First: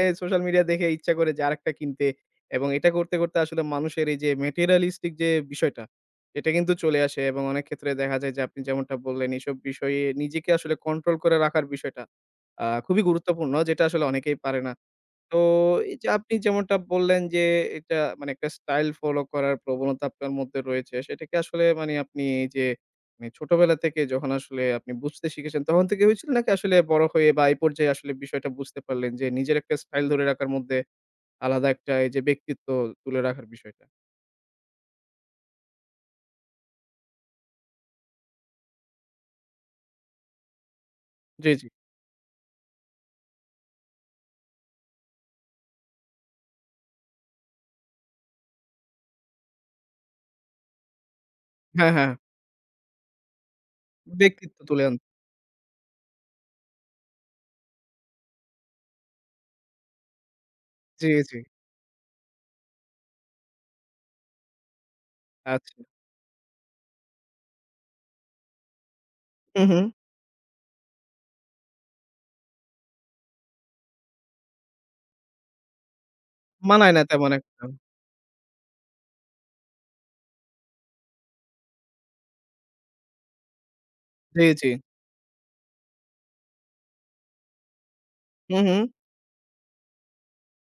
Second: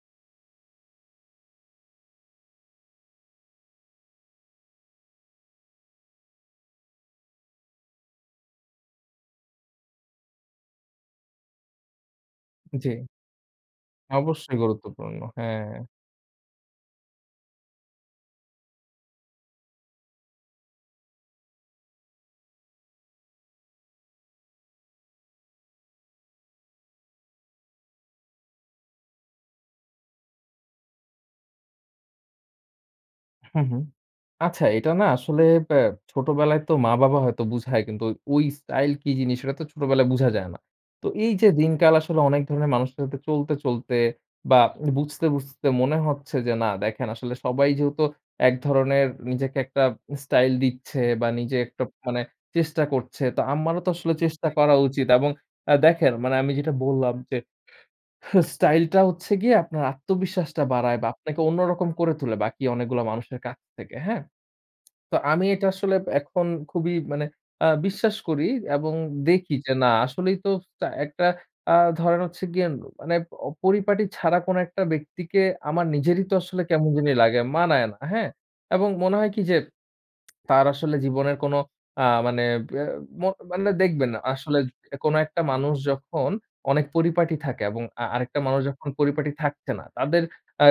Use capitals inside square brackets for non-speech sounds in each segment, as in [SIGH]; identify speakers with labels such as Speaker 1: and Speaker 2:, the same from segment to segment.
Speaker 1: এ social media দেখে ইচ্ছা করে যে আরেকটা কিনতে। এবং এটা করতে, করতে আসলে মানুষের এই যে materialistic যে বিষয়টা, এটা কিন্তু চলে আসে এবং অনেক ক্ষেত্রে দেখা যায় যে আপনি যেমনটা বললেন, এসব বিষয়ে নিজেকে আসলে কন্ট্রোল করে রাখার বিষয়টা। আ
Speaker 2: জি।
Speaker 1: খুবই গুরুত্বপূর্ণ যেটা আসলে অনেকেই
Speaker 2: অবশ্যই
Speaker 1: পারে না।
Speaker 2: গুরুত্বপূর্ণ,
Speaker 1: তো
Speaker 2: হ্যাঁ।
Speaker 1: এই যে আপনি যেমনটা বললেন যে এটা মানে একটা স্টাইল ফলো করার প্রবণতা আপনার মধ্যে রয়েছে, সেটা কি আসলে মানে আপনি এই যে মানে ছোটবেলা থেকে যখন আসলে আপনি বুঝতে শিখেছেন তখন থেকে হয়েছিল? নাকি আসলে বড় হয়ে বা এই পর্যায়ে আসলে বিষয়টা বুঝতে পারলেন? যে নিজের একটা স্টাইল ধরে রাখার মধ্যে আলাদা একটা এই যে ব্যক্তিত্ব তুলে রাখার
Speaker 2: হুম, হুম।
Speaker 1: বিষয়টা?
Speaker 2: আচ্ছা এটা না আসলে ব্যা ছোটবেলায় তো মা-বাবা হয়তো বুঝায় কিন্তু ওই স্টাইল কি জিনিস সেটা তো ছোটবেলায় বুঝা যায় না। তো এই
Speaker 1: জি,
Speaker 2: যে
Speaker 1: জি।
Speaker 2: দিনকাল আসলে অনেক ধরনের মানুষের সাথে চলতে, চলতে বা বুঝতে, বুঝতে মনে হচ্ছে যে না দেখেন আসলে সবাই যেহেতু এক ধরনের নিজেকে একটা স্টাইল দিচ্ছে বা নিজে একটা
Speaker 1: হ্যাঁ, হ্যাঁ।
Speaker 2: মানে চেষ্টা করছে তো আমারও তো আসলে চেষ্টা
Speaker 1: ব্যক্তিত্ব
Speaker 2: করা
Speaker 1: তুলে আন
Speaker 2: উচিত। এবং আ দেখেন, মানে আমি যেটা বললাম যে হ [YAWNS] স্টাইলটা হচ্ছে গিয়ে আপনার আত্মবিশ্বাসটা বাড়ায়
Speaker 1: জি,
Speaker 2: বা
Speaker 1: জি।
Speaker 2: আপনাকে অন্যরকম করে তুলে বাকি অনেকগুলা মানুষের কাছ থেকে। হ্যাঁ? [SMACKS LIPS] তো আমি এটা
Speaker 1: আচ্ছা।
Speaker 2: আসলে ব্য এখন খুবই মানে আ বিশ্বাস করি এবং দেখি
Speaker 1: হু,
Speaker 2: যে না
Speaker 1: হু।
Speaker 2: আসলেই তো টা একটা আ ধরেন হচ্ছে গিয়ে উম মানে অ পরিপাটি ছাড়া কোন একটা ব্যক্তিকে আমার নিজেরই তো আসলে কেমন
Speaker 1: মানায় না
Speaker 2: জানি
Speaker 1: তেমন
Speaker 2: লাগে।
Speaker 1: একটা।
Speaker 2: মানায় না। হ্যাঁ? এবং মনে হয় কি যে [SMACKS LIPS] তার আসলে জীবনের কোন আ মানে আ ম মানে দেখবেন না
Speaker 1: জি,
Speaker 2: আসলে
Speaker 1: জি।
Speaker 2: কোন একটা মানুষ যখন অনেক পরিপাটি থাকে এবং আ আরেকটা
Speaker 1: হু,
Speaker 2: মানুষ যখন
Speaker 1: হু।
Speaker 2: পরিপাটি থাকছে না। তাদের আ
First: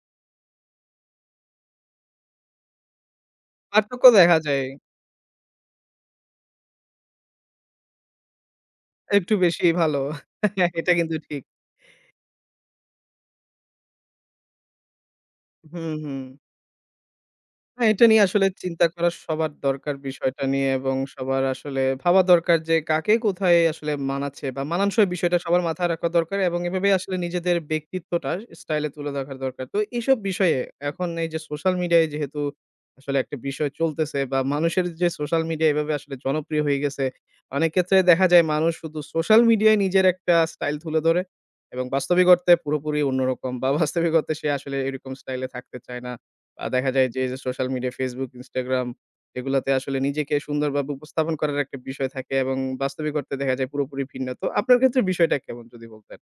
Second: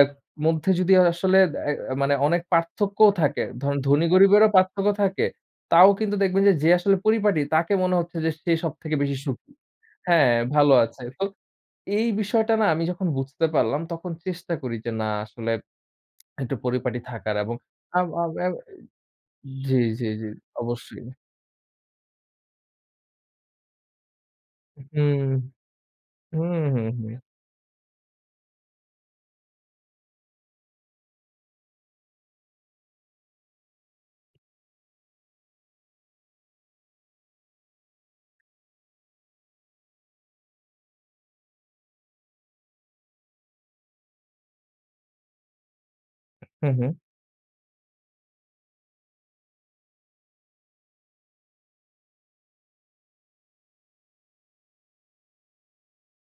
Speaker 2: মধ্যে যদি আসলে অ্যা অ্যা মানে অনেক পার্থক্যও থাকে। ধরেন
Speaker 1: পার্থক্য
Speaker 2: ধনী
Speaker 1: দেখা
Speaker 2: গরিবেরও
Speaker 1: যায়।
Speaker 2: পার্থক্য থাকে তাও কিন্তু দেখবেন যে, যে আসলে পরিপাটি তাকে মনে হচ্ছে যে সে সবথেকে বেশি
Speaker 1: একটু
Speaker 2: সুখী
Speaker 1: বেশিই ভালো।
Speaker 2: হ্যাঁ, ভালো
Speaker 1: [CHUCKLES] এটা
Speaker 2: আছে।
Speaker 1: কিন্তু
Speaker 2: তো
Speaker 1: ঠিক।
Speaker 2: এই বিষয়টা না আমি যখন বুঝতে পারলাম তখন চেষ্টা করি যে না আসলে
Speaker 1: হু, হু।
Speaker 2: একটু পরিপাটি থাকার এবং
Speaker 1: হ্যাঁ, এটা নিয়ে আসলে চিন্তা করা
Speaker 2: [UNINTELLIGIBLE]
Speaker 1: সবার
Speaker 2: জি,
Speaker 1: দরকার
Speaker 2: জি, জি
Speaker 1: বিষয়টা নিয়ে এবং
Speaker 2: অবশ্যই।
Speaker 1: সবার আসলে ভাবা দরকার যে কাকে কোথায় আসলে মানাচ্ছে, বা মানানসই
Speaker 2: উহুম।
Speaker 1: বিষয়টা সবার মাথায় রাখা দরকার
Speaker 2: হুম,
Speaker 1: এবং এভাবে
Speaker 2: হুম,
Speaker 1: আসলে
Speaker 2: হুম।
Speaker 1: নিজেদের ব্যক্তিত্বটা স্টাইল এ তুলে দেখার দরকার। তো এইসব বিষয়ে এখন এই যে সোশ্যাল মিডিয়ায় যেহেতু আসলে একটা বিষয় চলতেছে বা মানুষের যে সোশ্যাল মিডিয়া এভাবে আসলে জনপ্রিয় হয়ে গেছে, অনেক ক্ষেত্রে দেখা যায় মানুষ শুধু সোশ্যাল মিডিয়ায় নিজের একটা স্টাইল তুলে ধরে। এবং বাস্তবিক অর্থে পুরোপুরি অন্যরকম, বা বাস্তবিক অর্থে সে আসলে এরকম স্টাইল এ থাকতে চায় না। আ
Speaker 2: হু,
Speaker 1: দেখা
Speaker 2: হু।
Speaker 1: যায় যে এই যে সোশ্যাল মিডিয়া, Facebook, Instagram এগুলাতে আসলে নিজেকে সুন্দরভাবে উপস্থাপন করার একটা বিষয় থাকে এবং বাস্তবিক অর্থে দেখা যায় পুরোপুরি ভিন্ন। তো আপনার ক্ষেত্রে বিষয়টা কেমন? যদি বলতেন।